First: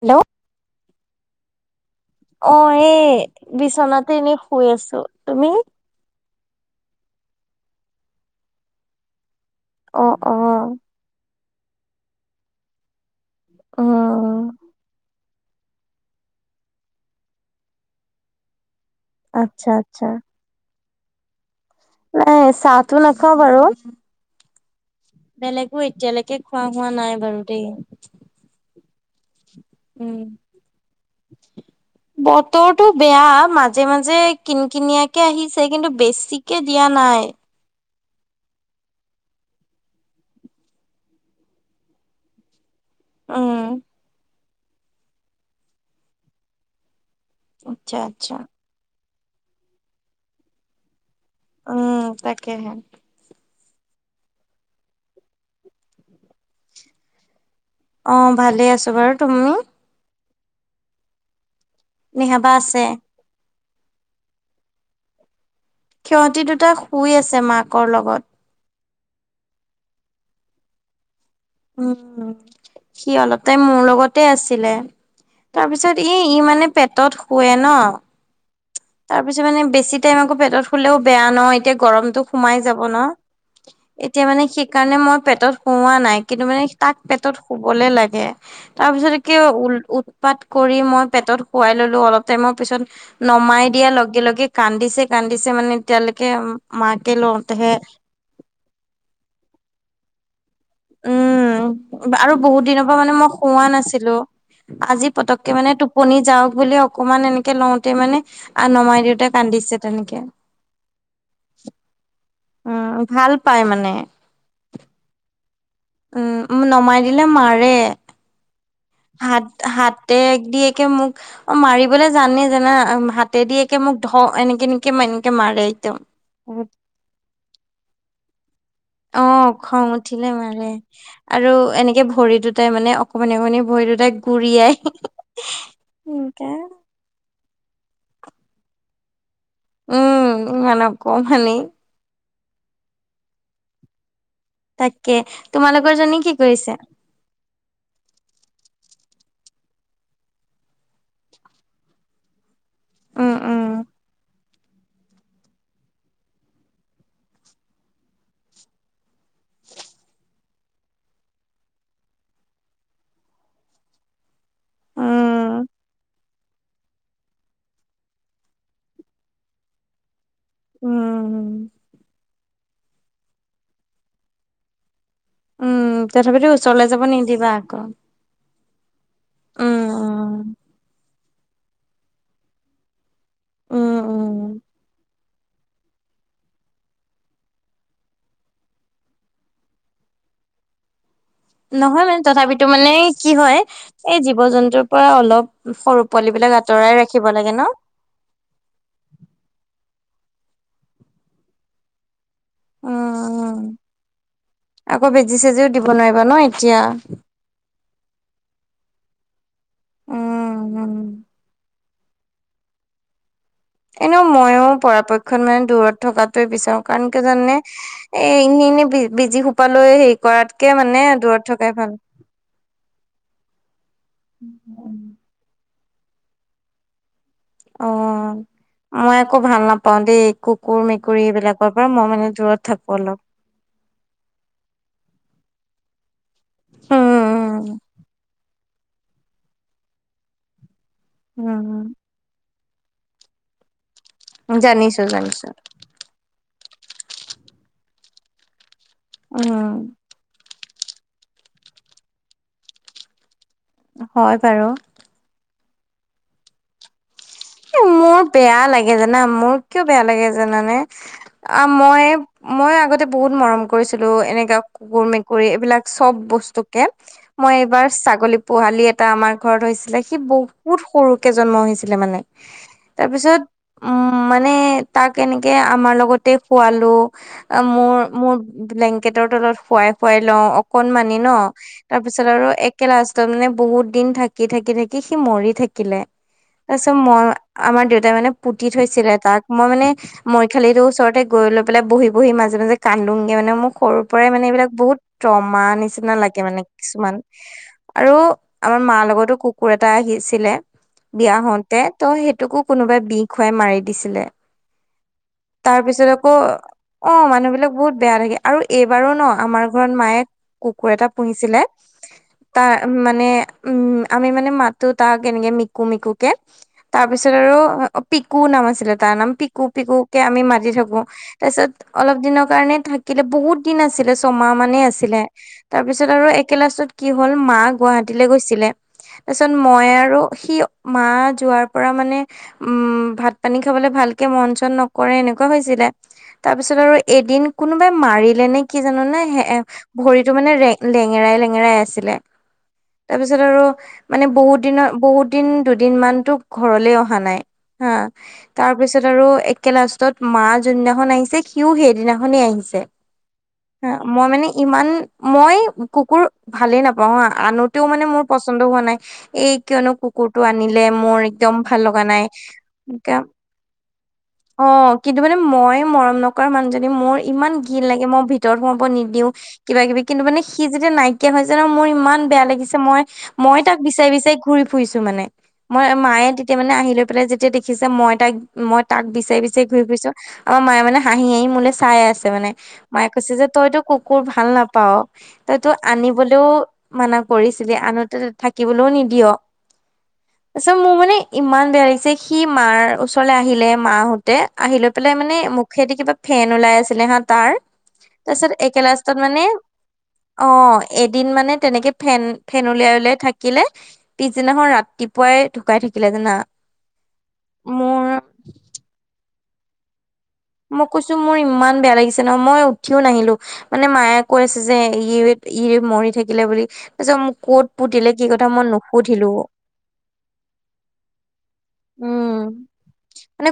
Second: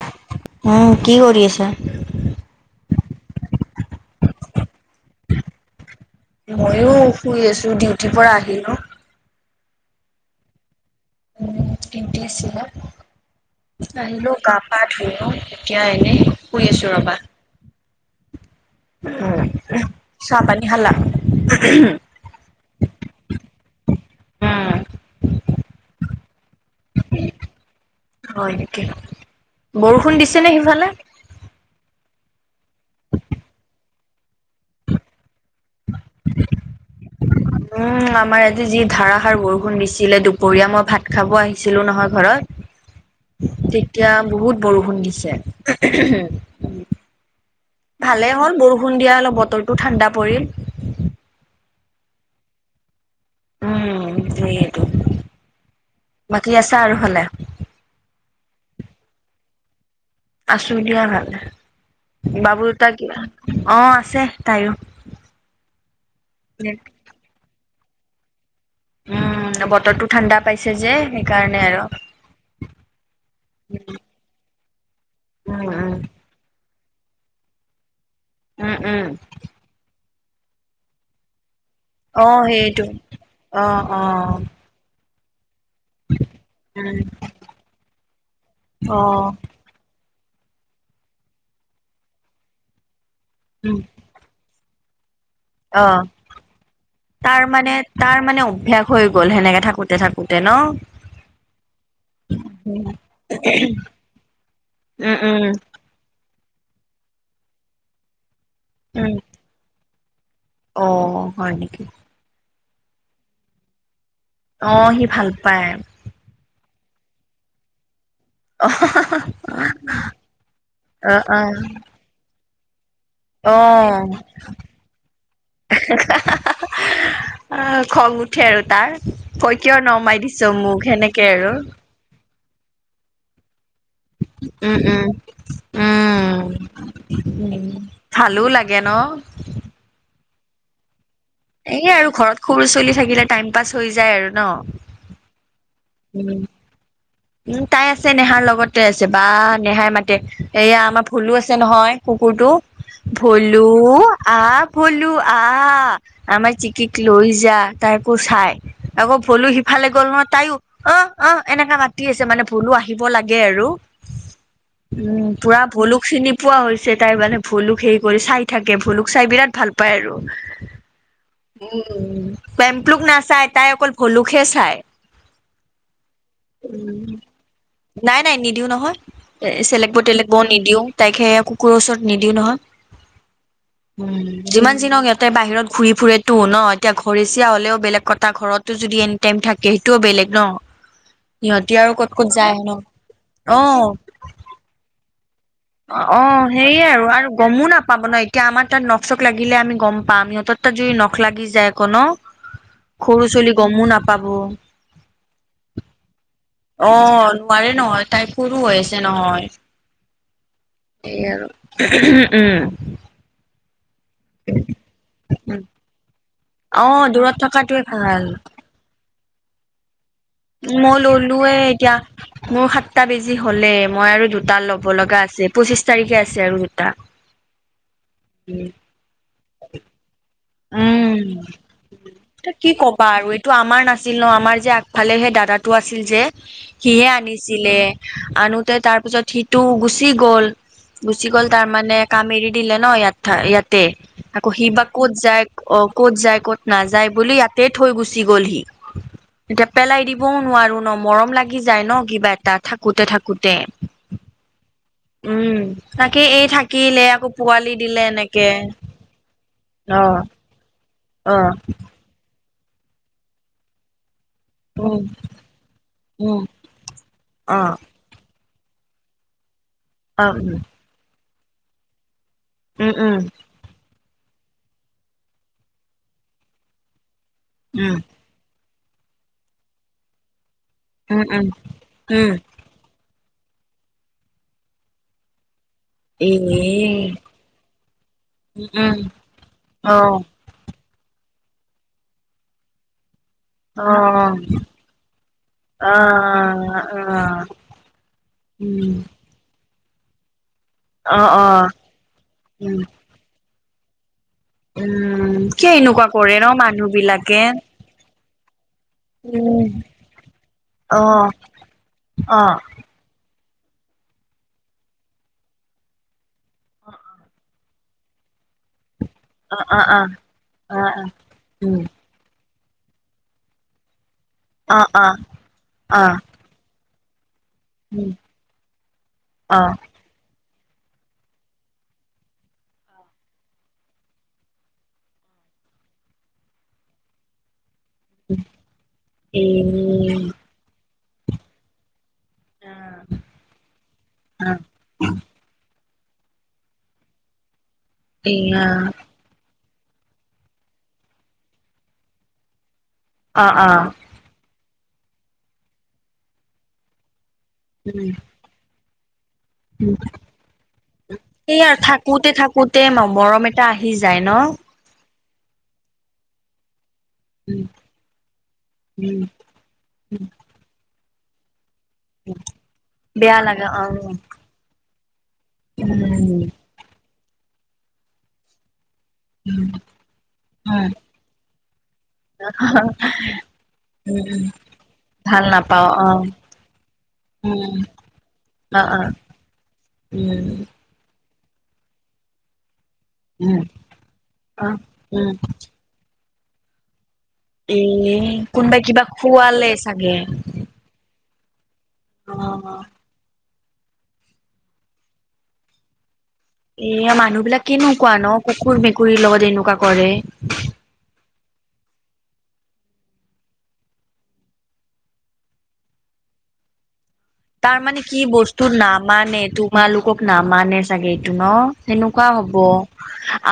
Hello উম, কি কৰি আছা? অ', এ বিচনাতে এনেই শুই আছো, তুমি? ময়ো শুই আছো, ডিউটিৰ পৰা আহিলো অ', অ', [unintelligible] [unintelligible] উম এতিয়া, এনেই শুই আছো ৰবা আচ্ছা, আচ্ছা, চাহ পানী খালা নাই চাহটো নাখাওঁ বাৰু বেলেগো এতিয়ালৈকে খোৱা হোৱা নাই বাৰু দেই হয় নেকি, উম বৰষুণ দিছে নে সিফালে? বতৰটো বেয়া মাজে মাজে কিন কিনিয়াকে আহিছে কিন্তু বেছিকে দিয়া নাই। উম, আমাৰ আজি যি ধাৰাসাৰ বৰষুণ দিছিলে দুপৰীয়া মই ভাত খাব আহিছিলো, নহয় ঘৰত। উম তেতিয়া বহুত বৰষুণ দিছে। আচ্ছা ভালে আচ্ছা হ'ল, বৰষুণ দিয়া অলপ বতৰটো ঠাণ্ডা পৰিল। উম, তাকেহে। উম সটো, বাকী আছা আৰু হলে? অ' ভালে আছো বাৰু, তুমি? আছো দিয়া ভাল, নিহাবা বাবু আছে দুটা কিবা অ' আছে তাইও। সিহঁতি দুটা উম, শুই আছে মাকৰ লগত। উম বতৰটো ঠাণ্ডা পাইছে যে। সেইকাৰণে। আৰু। উম সি অলপ টাইম মোৰ উম, লগতে আছিলে, তাৰপিছত এই ই মানে পেটত শুৱে ন। উম, উম। তাৰ পিছত মানে বেছি টাইম আকৌ পেটত খুললেও বেয়া নয় এতিয়া গৰমতটো অ', সোমাই যাব সেইটো ন, অ', এতিয়া অ', মানে সেইকাৰণে মই পেটত শুৱা নাই কিন্তু মানে তাক উম, পেটত শুবলে লাগে, তাৰ পিছত অ', কিয় উল উ পাত কৰি মই পেটত শোৱাই ললো অলপ, টাইমৰ পিছত নমাই উম, দিয়া লগে লগে কান্দিছে। কান্দিছে মানে, অ', এতিয়ালৈকে মাকে তাৰ মানে লওঁতেহে তাৰ মানে অভ্যাস। হৈ গ'ল সেনেকে থাকোতে থাকোতে ন। উম আৰু বহুত উম, দিনৰ পৰা মানে মই সোৱা নাছিলো। আজি উম, পতককে মানে টুপণী যাওক বুলি অকমান এনেকে লওঁতেই মানে, নমাই উম, দেউতাই কান্দিছে তেনেকে। অ' হয় নেকি? উম, ভাল পাই মানে। অ' সি ভাল পায়। উম, নমাই দিলে মাৰে। [unintelligible] হাত হাতেদ একে মোক, অ', অ', মাৰিবলে জানে জানা হ তেদিকে মোক ধ অ', এনেকে এনেকে এনেকে মাৰে। অ' খং উঠে আৰু তাৰ। তই অ' কিয় খং নমাই উঠিলে দিছ মাৰে, মোক সেনেকে আৰু এনেকে ভৰি দুটাই মানে অকমানি অকণি ভৰি দুটা এ, গুৰিয়াই উম, উম, [unintelligible] উম ভালো লাগে ন। উম, ইমান অকমানি। এই আৰু ঘৰত সৰু চলি থাকিলে টাইম পাছ হৈ যায় আৰু ন। তাকে, তোমালোকৰ জনী কি কৰিছে? উ তাই আছে নেহাৰ লগতে আছে, বা নেহাই মাতে এয়া আমাৰ ফুলো আছে নহয় কুকুৰটো। উম ভোলো, উম আহ ভলো আহ। আমাৰ চিকিক লৈ যা, তাই আকৌ চাই। আকৌ ভলো সিফালে গ'ল নহয় তাইও, অ' অ' এনেকে মাতি মাতি আছে মানে ভুলো আহিব লাগে আৰু, উম' পুৰা ভুলো চিনি পোৱা হৈছে তাই মানে ভোুলুক হেৰি কৰি চাই থাকে, ভুলুক চাই বিৰাট ভাল পায় আৰু। উম। উ পেম্প্লুক নাচাই, তাই অকল ভলুকে চাই। উম, তথাপিতো ওচৰলৈ উম। যাব নিদিবা আকৌ। নাই নাই নিদিওঁ নহয়। এ উম, চেলেক বৰ েলেক বৰ নিদিও তাইকে কুকুৰৰ ওচৰত নিদিও নহয়। উম' যিমান যি নহক [unintelligible] ইয়াত ততে বাহিৰত ঘূৰি ফুৰেতো ন, এতিয়া ঘৰেচিয়া হলেও বেলেগ কথা ঘৰতো যদি এনি টাইম থাকে সেইটোও বেলেগ ন [unintelligible] সিহঁতি আৰু নহয় ক'ত মানে, ক'ত যায় তথাপিতো ন মানে কি হয়, অ এই জীৱ জন্তুৰ পৰা অলপ অ, সৰু অ, পোৱালী বিলাক সেইয়ে আঁতৰাই ৰাখিব আৰু লাগে ন? গমো নাপ [unintelligible] পাব ন এতিয়া, আমাৰ তাত নখ চখ লাগিলে আমি গম পাম। সিহঁতৰ তাত যদি নখ লাগি যায় আক ন উম, সৰু চুলি উম। গমো নাপাব। অ' আকৌ বেজি চেজিও দিব নোৱাৰিবা ন এতিয়া? নোৱাৰে নহয় তাই সৰু হৈ আছে নহয়। উম, উম। স আৰু উম [unintelligible] এনেও মইয়ো পৰাপক্ষত উম মানে দূৰত থকাত বিচাৰো অ কাৰণ কে দূৰত জানে, থকাটোৱে ভাল এ এনে এনেই বিজি সোপালৈ হেৰি কৰাতকে মই মানে, ললোৱে দূৰত থকাই এতিয়া ভাল। মোৰ সাতটা বেজি হ'লে মই আৰু দুটা ল'ব ভাল। লগা আছে। পঁচিশ তাৰিখে আছে আৰু দুটা, [unintelligible] অ', মই একো ভাল নাপাওঁ দেই একো, কুকুৰ, উম মেকুৰী, এইবিলাকৰ পৰা মই মানে দূৰত থাকোঁ অলপ। তটো আমাৰ নাছিল ন, আমাৰ যে আগফালে সেই দাদাটো আছিল যে। সিহে আনিছিলে, উম, আনোতে তাৰ পিছত সিটো গুচি গ'ল। গুচি গ'ল তাৰমানে, উম, কাম এৰি দিলে ন, ইয়াত ইয়াতে আকৌ সি বা জানিছো ক'ত, যায় জানিছো অ' ক'ত যায় কত নাযায় বুলি ইয়াতে থৈ গুচি গ'ল সি, উম, এতিয়া পেলাই দিম, কবও নোৱাৰো ন, মৰম লাগি যায় ন, কিবা এটা থাকোতে থাকোতে। হয় বাৰু, উম, তাকে এই থাকিলে আকৌ' পোৱালি দিলে মোৰ এনেকে বেয়া লাগে জানা, মোৰ কিয় বেয়া অ লাগে জানানে অ মই, মই আগতে বহুত মৰম কৰিছিলোঁ। এনেকা উম কুকুৰ, মেকুৰী, এইবিলাক চব উম বস্তুকে, অ মই এইবাৰ ছাগলী পোহালি এটা আমাৰ ঘৰত হৈছিলে, সি অ বহুত সৰুকৈ জন্ম হৈছিলে মানে, উম তাৰ উম পিছত, উম মানে তাক এনেকে আমাৰ লগতে খোৱালো। উম মোৰ মোৰ ব্লেংকেটৰ তলত শোৱাই শোৱাই লওঁ, কণমানি উম উম ন, উম তাৰপিছত উম আৰু কে লাষ্টত মানে বহুত দিন থাকি থাকি থাকি সি মৰি থাকিলে। উম, তাৰপিছত মই আমাৰ দেউতাই মানে পুতি উম থৈছিলে তাক, মই মানে অ মই খালি ওচৰতে গৈ, পেল বহি, বহি, মাজে মাজে কান্দোংগে মানে, মোৰ অ সৰুৰ পৰাই মানে এইবিলাক বহুত ৰমা অ নিচিনা লাগে মানে, অ কিছুমান আৰু আমাৰ উম মাৰ লগতো কুকুৰ এটা আহিছিলে অ', তই সেইটোকো উম কোনোবাই বিষ খুৱাই মাৰি দিছিলে উম কিয় তাৰ এনেকুৱা পিছত আকৌ, কৰে ন মানুহ অ ', বিলাকে মানুহ বিলাক বহুত বেয়া লাগে আৰু এইবাৰো ন, আমাৰ উম ঘৰত মায়ে কুকুৰ অ এটা পুহিছিলে অ তাৰ মানে আমি মানে, মাতোঁ তাক এনেকৈ মিকু মিকুকে তাৰ পিছত আৰু, অ', পিকু নাম আছে আছিলে, তাৰ নাম অ পিকু অ পিকু অ কে আমি মাতি থাকো অ তাৰপিছত উম অলপ দিনৰ কাৰণে থাকিলে, বহুত দিন আছিলে ছমাহ মানে অ অ আছিলে, তাৰপিছত আৰু একেলাচত কি হ'ল মা গুৱাহতীলে গৈছিলে, তাৰপিছত মই আৰু সি মা যোৱাৰ পৰা মানে, উম ভাত পানী খাবলৈ ভালকে মন চন নকৰে, এনেকুৱা হৈছিলে তাৰপিছত আৰু এদিন কোনোবাই মাৰিলে নে কি জানো, না স ভৰিতটো মানে লেঙেৰাই লেঙেৰাই আছিলে তাৰপিছত আৰু মানে, বহুত দিনৰ বহুত দিন দুদিন মান ঘৰলে অহা নাই, হা এয়া তাৰপিছত আৰু লাষ্টত মা যোনদিনাখন আহিছে, সিও সেইদিনাখনেই আহিছে অ', অ'। হা, মই মানে ইমান, মই কুকুৰ ভালে নাপাওঁ হা। আনোতেও মানে মোৰ উম পচ পচন্দ হোৱা নাই, এই কিয়নো কুকুৰটো আনিলে। মোৰ একদম এইয়া ভাল লগা থাকোতে-থাকোতে মৰম এটা আহি যায় ন'। অহ, কিন্তু মানে মই মৰম নকৰা মানুহজনী মোৰ ইমান উম ঘিন লাগে, মই ভিতৰত সোমাব উম নিদিওঁ। কিবা-কিবি কিন্তু মানে সি যেতিয়া নাইকিয়া হৈ যায় মোৰ ইমান বেয়া লাগিছে, বেয়া মই-মই লাগে তাক অ উম বিচাৰি-বিচাৰি ঘুৰি ফুৰিছোঁ মানে, মই উম মায়ে তেতিয়া মানে আহি লৈ পেলাই যেতিয়া দেখিছে মই তাইক মই তাক বিছাৰি-বিছাৰি ঘূৰি ফুৰিছো, আমাৰ উম মায়ে মানে হাঁহি-হাঁহি মোলে চাই আছে। আছে মানে, মায়ে কৈছে যে তইতো কুকুৰ উম ভাল নাপাও। ভাল তইতো নাপাও অ আনিবলৈও মানা উম কৰিছিলি, আনোতে তই অ থাকিবলৈও অ নিদিয়। উম। তাৰপিছত মোৰ মানে ইমান বেয়া লাগিছে, সি মাৰ ওচৰলৈ উম আহিলে মাহঁতে অ আহি লৈ পেলাই উম মানে মোক মুখেদি কিবা ফন ওলাই আছিলে হা, তা তাৰ এ তাৰপিছত একে কোনোবাই কিবা লাষ্টত মানে খোৱালে চাগে অহ। এদিন মানে তেনেকে ফেন, অ ফেন উলিয়াই-উলিয়াই থাকিলে, পিছদিনাখন ৰাতিপু পুৱাই ঢুকাই থাকিলে জানা। এই মানুহবিলাক মোৰ কেনেকুৱা ন' কুকুৰ, মেকুৰীৰ লগত এনেকুৱা কৰে। মই কৈছোঁ মোৰ ইমান বেয়া লাগিছে ন' মই উঠিও নাহিলোঁ। মানে মায়ে কৈ আছে যে ই-ই মৰি থাকিলে বুলি। তাৰপিছত মোক ক'ত তাৰ মানে পুতিলে কি কথা বস্তু মই নামানে নুসুধিলোঁও। তোমালোকক নামানে চাগে এইটো ন' সেনেকুৱা উম হ'ব।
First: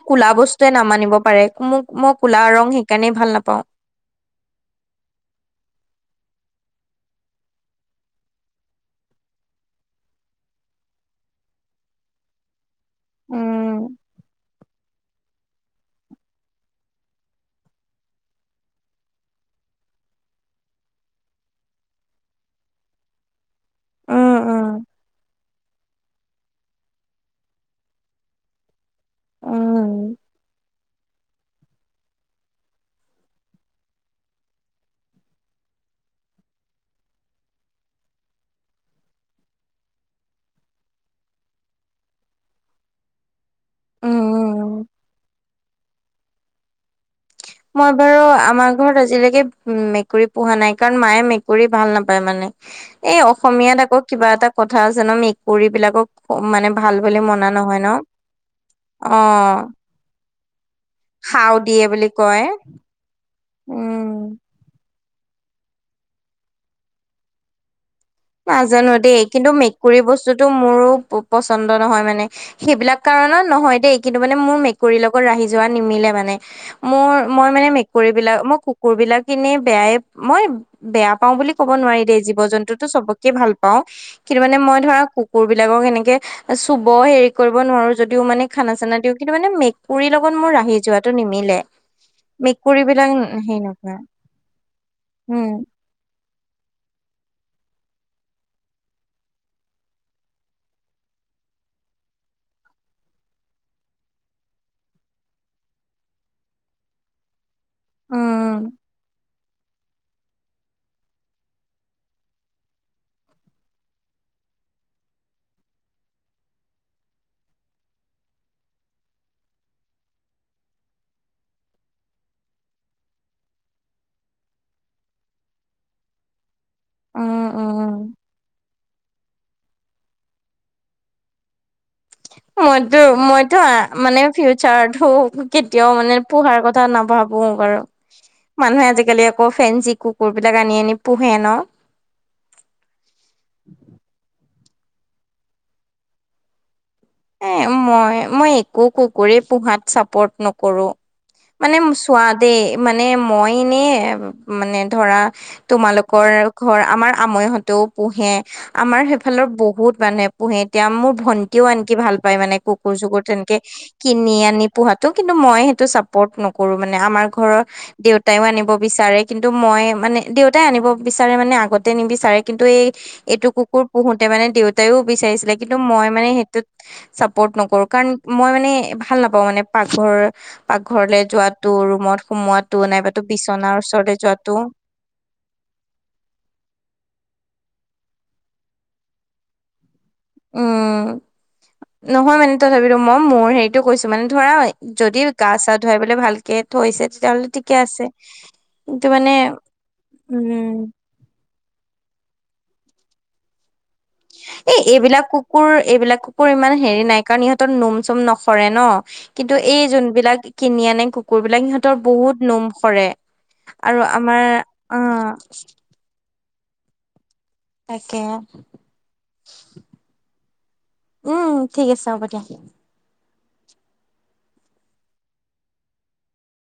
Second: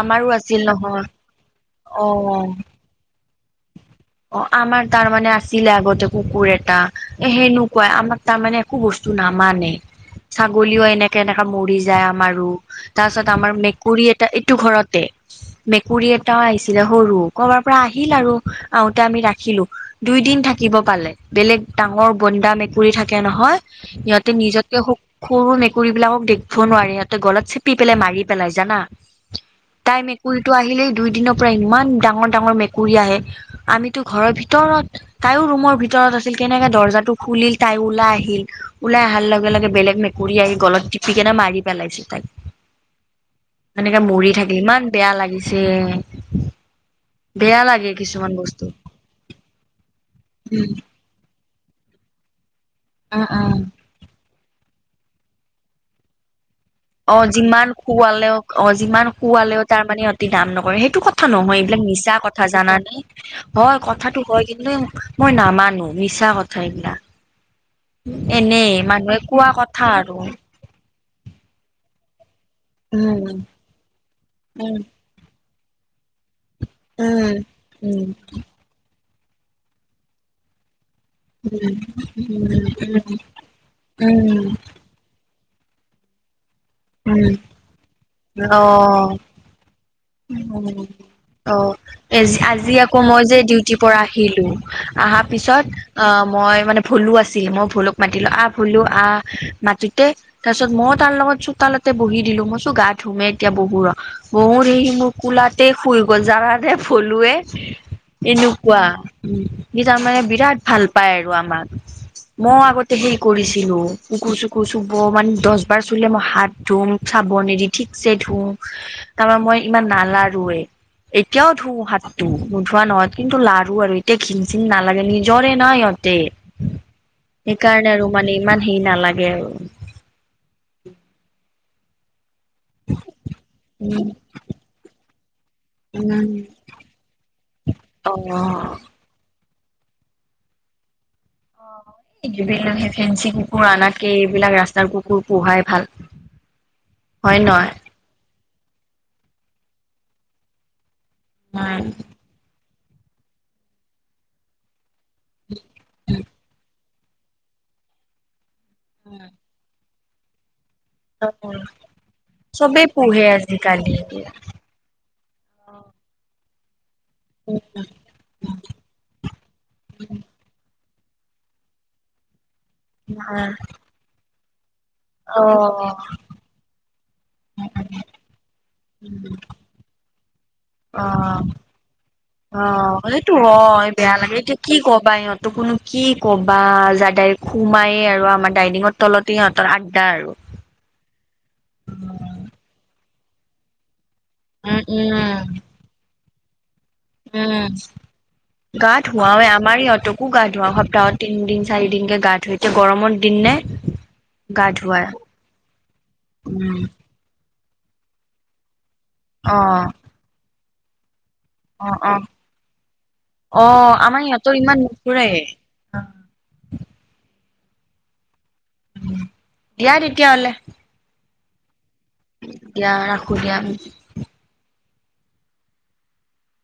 আমাৰো আছিল নহয়। হ'ব পাৰে মোক অ মই কলা ৰং সেইকাৰণেই ভাল নাপাওঁ। অহ, আমাৰ তাৰমানে আছিলে আগতে কুকুৰ এটা। এ সেনুৱাই আমাক তাৰমানে একো বস্তু নামানে। ছাগলীও এনেকে-এনেকা মৰি যায় আমাৰো। তাৰপাছত আমাৰ উম মেকুৰী এটা এইটো ঘৰতে। মেকুৰী এটাও আহিছিলে সৰু, কৰবাৰ পৰা আহিল আৰু আহোঁতে আমি ৰাখিলোঁ। দুইদিন থাকিব পালে, বেলেগ ডাঙৰ বন্দা মেকুৰী থাকে নহয়। উম সিহঁতে নিজতকে উম সৰু মেকু কুকুৰীবিলাকক দেখিব নোৱাৰি সিহঁতে গল চেপি পেলাই মাৰি পেলাই জানা। তাই উম মেকুৰীটো আহিলেই দুইদিনৰ পৰা ইমান ডাঙৰ-ডাঙৰ মেকুৰী আহে। আমিতো ঘৰৰ ভিতৰত। তাইও ৰুমৰ ভিতৰত আছিল, কেনেকে দৰ্জাটো খুলিল তাই ওলাই আহিল। ওলাই অহাৰ লগে-লগে বেলেগ মেকুৰী আহি গলত টিপিকেনে মাৰি পেলাইছে তাইক। এনেকে মৰি থাকিল উম ইমান বেয়া লাগিছে। বেয়া লাগে মই বাৰু কিছুমান বস্তু আমাৰ ঘৰত আজিলৈকে উম, মেকুৰী পোহা উম নাই কাৰণ মায়ে মেকুৰী ভাল নাপায় মানে, এই উম উম অসমীয়াত আকৌ কিবা এটা কথা আছে না' মেকুৰীবিলাকক অহ, মানে ভাল অহ, যিমান খোৱালেও অহ, যিমান অ খোৱালেও তাৰমানে সিহঁতে নাম নকৰে সেইটো কথা খাও নহয়, এইবিলাক দিয়ে বুলি মিছা কয় কথা জানানে, হয় উম কথাটো হয় কিন্তু মানে মই নামানো মিছা কথা এইবিলাক। এনেই নাজানো দেই মানুহে কিন্তু কোৱা কথা মেকুৰী আৰু। বস্তুটো মোৰো পচন্দ নহয় মানে, সেইবিলাক উম কাৰণত নহয় দেই কিন্তু মানে মোৰ উম মেকুৰী লগত লগত ৰাহি যোৱা নিমিলে মানে, মোৰ উম মই মানে মেকুৰীবিলাক মই কুকুৰ কুকুৰবিলাক কিনি বেয়াই, মই বেয়া পাওঁ বুলি ক'ব উম নোৱাৰি দেই উম জীৱ-জন্তুতো উম চবকে ভাল পাওঁ উম কিন্তু মানে মই ধৰা কুকুৰবিলাকক এনেকে চুব হেৰি উম কৰিব নোৱাৰো যদিও মানে অ খানা-চানা দিওঁ। কিন্তু মানে মেকুৰীৰ লগত মোৰ ৰাহি যোৱাটো নিমিলে। এজি-আজি মেকুৰী আকৌ বিলাক মই যে হেৰি ডিউটিৰ নকৰা পৰা আহিলোঁ, আহা পিছত উম অহ, মই মানে ভুলো আছিল, মই ভুলোক মাতিলোঁ আহ ভুলো আহ মাতোতে তাৰ পিছত মইও তাৰ লগত চোতালতে বহি দিলো, মই ভাবিছো গা ধুমে এতিয়া বহু ৰ। বহুতহি মোৰ কোলাতে শুই গ'ল, যানা নে ভলুৱে। উম এনেকুৱা সি তাৰমানে বিৰাট ভাল পায় আৰু আমাক। মই আগতে হে কৰিছিলো, কুকুৰ চুকুৰ চুব মানে দশ বাৰ চুলে মই হাত ধুম চাব নিদি ঠিকছে ধুম, তাৰমান মই ইমান নালাৰোৱে। এতিয়াও ধুও হাতটো নোধোৱা নহয়, কিন্তু লাৰ়ু আৰু এতিয়া ঘিন চিন নালাগে, নিজৰে নাই ইহত তে, উম সেইকাৰণে উম আৰু মানে ইমান হেৰি নালাগে আৰু। মইতো, মইতো উম মানে ফিউচাৰো কেতিয়াও মানে উম পোহাৰ কথা নাভাবো। বহ আৰু, অ মানুহে আজিকালি আকৌ ফেঞ্চি কুকুৰ বিলাক আনি আনি পোহে ন। য সেই ফেঞ্চি কুকুৰ আনাতকে, এইবিলাক ৰাস্তাৰ কুকুৰ পোহাই ভাল। [inaudible] হয় এ নহয় মই, মই একো কুকুৰে পোহাত চাপৰ্ট নকৰো। মানে চোৱা দেই, মানে মই এনে মানে ধৰা তোমালোকৰ ঘৰ আমাৰ আমৈহতো পোহে, আমাৰ সেইফালৰ বহুত মানুহে পোহে এতিয়া মোৰ উম ভন্টিও আন কি ভাল পাই মানে চবেই কুকুৰ চুকুৰ পোহে তেনেকে, আজিকালি কিনি আনি পোহো কিন্তু মই সেইটো চাপৰ্ট নকৰো, মানে আমাৰ ঘৰৰ দেউত দেউতায়ও আনিব বিচাৰে, কিন্তু মই মানে, দেউতাই আনিব বিচাৰে মানে আগতে নিবিচাৰে কিন্তু এই এইটো কুকুৰ পোহোতে মানে দেউতাইও অ বিচাৰিছিলে কিন্তু মই মানে সেই চাপৰ্ট নকৰো, কাৰণ মই মানে ভাল নাপাওঁ মানে পাকঘৰ পাকঘৰলে অ', যোৱাটো ৰুমত সোমোৱাটো অ' নাইবাতো সেটো বিচনাৰ হয় ওচৰলে বেয়া লাগে যোৱাটো এতিয়া কি কবা ইহঁত ত কোনো কি ক'বা যাদাই সোমাইয়েই আৰু আমাৰ ডাইনিঙৰ তলতে সহঁতৰ আড্ডা আৰু। উম, নহয় মানে তথাপিতো মই মোৰ হেৰি টো কৈছো মানে ধৰা উম, যদি গা উম, চা ধুৱাই পেলাই ভালকে থৈছে তেতিয়াহ'লে ঠিকে উম, আছে গা কিন্তু মানে ধুৱাওৱে আমাৰ ইহঁতকো গা ধুৱাও উম সপ্তাহত তিন দিন চাৰি দিনকে গা ধুইতে গৰমৰ দিন নে। গা এই ধুৱাই এইবিলাক কুকুৰ এইবিলাক কুকুৰ ইমান উম, হেৰি নাই। কাৰণ ইহঁতৰ নোম চোম নসৰে ন, কিন্তু এই অ', যোনবিলাক কিনি আনে কুকুৰবিলাক অ', সিহঁতৰ অ', বহুত নোম সৰে, অ' আৰু আমাৰ ইহঁতৰ ইমান আ নুফুৰে তাকে। ইয়াত তেতিয়াহলে। উম, ঠিক আছে হ'ব দিয়। দিয়া, ৰাখোঁ দিয়া।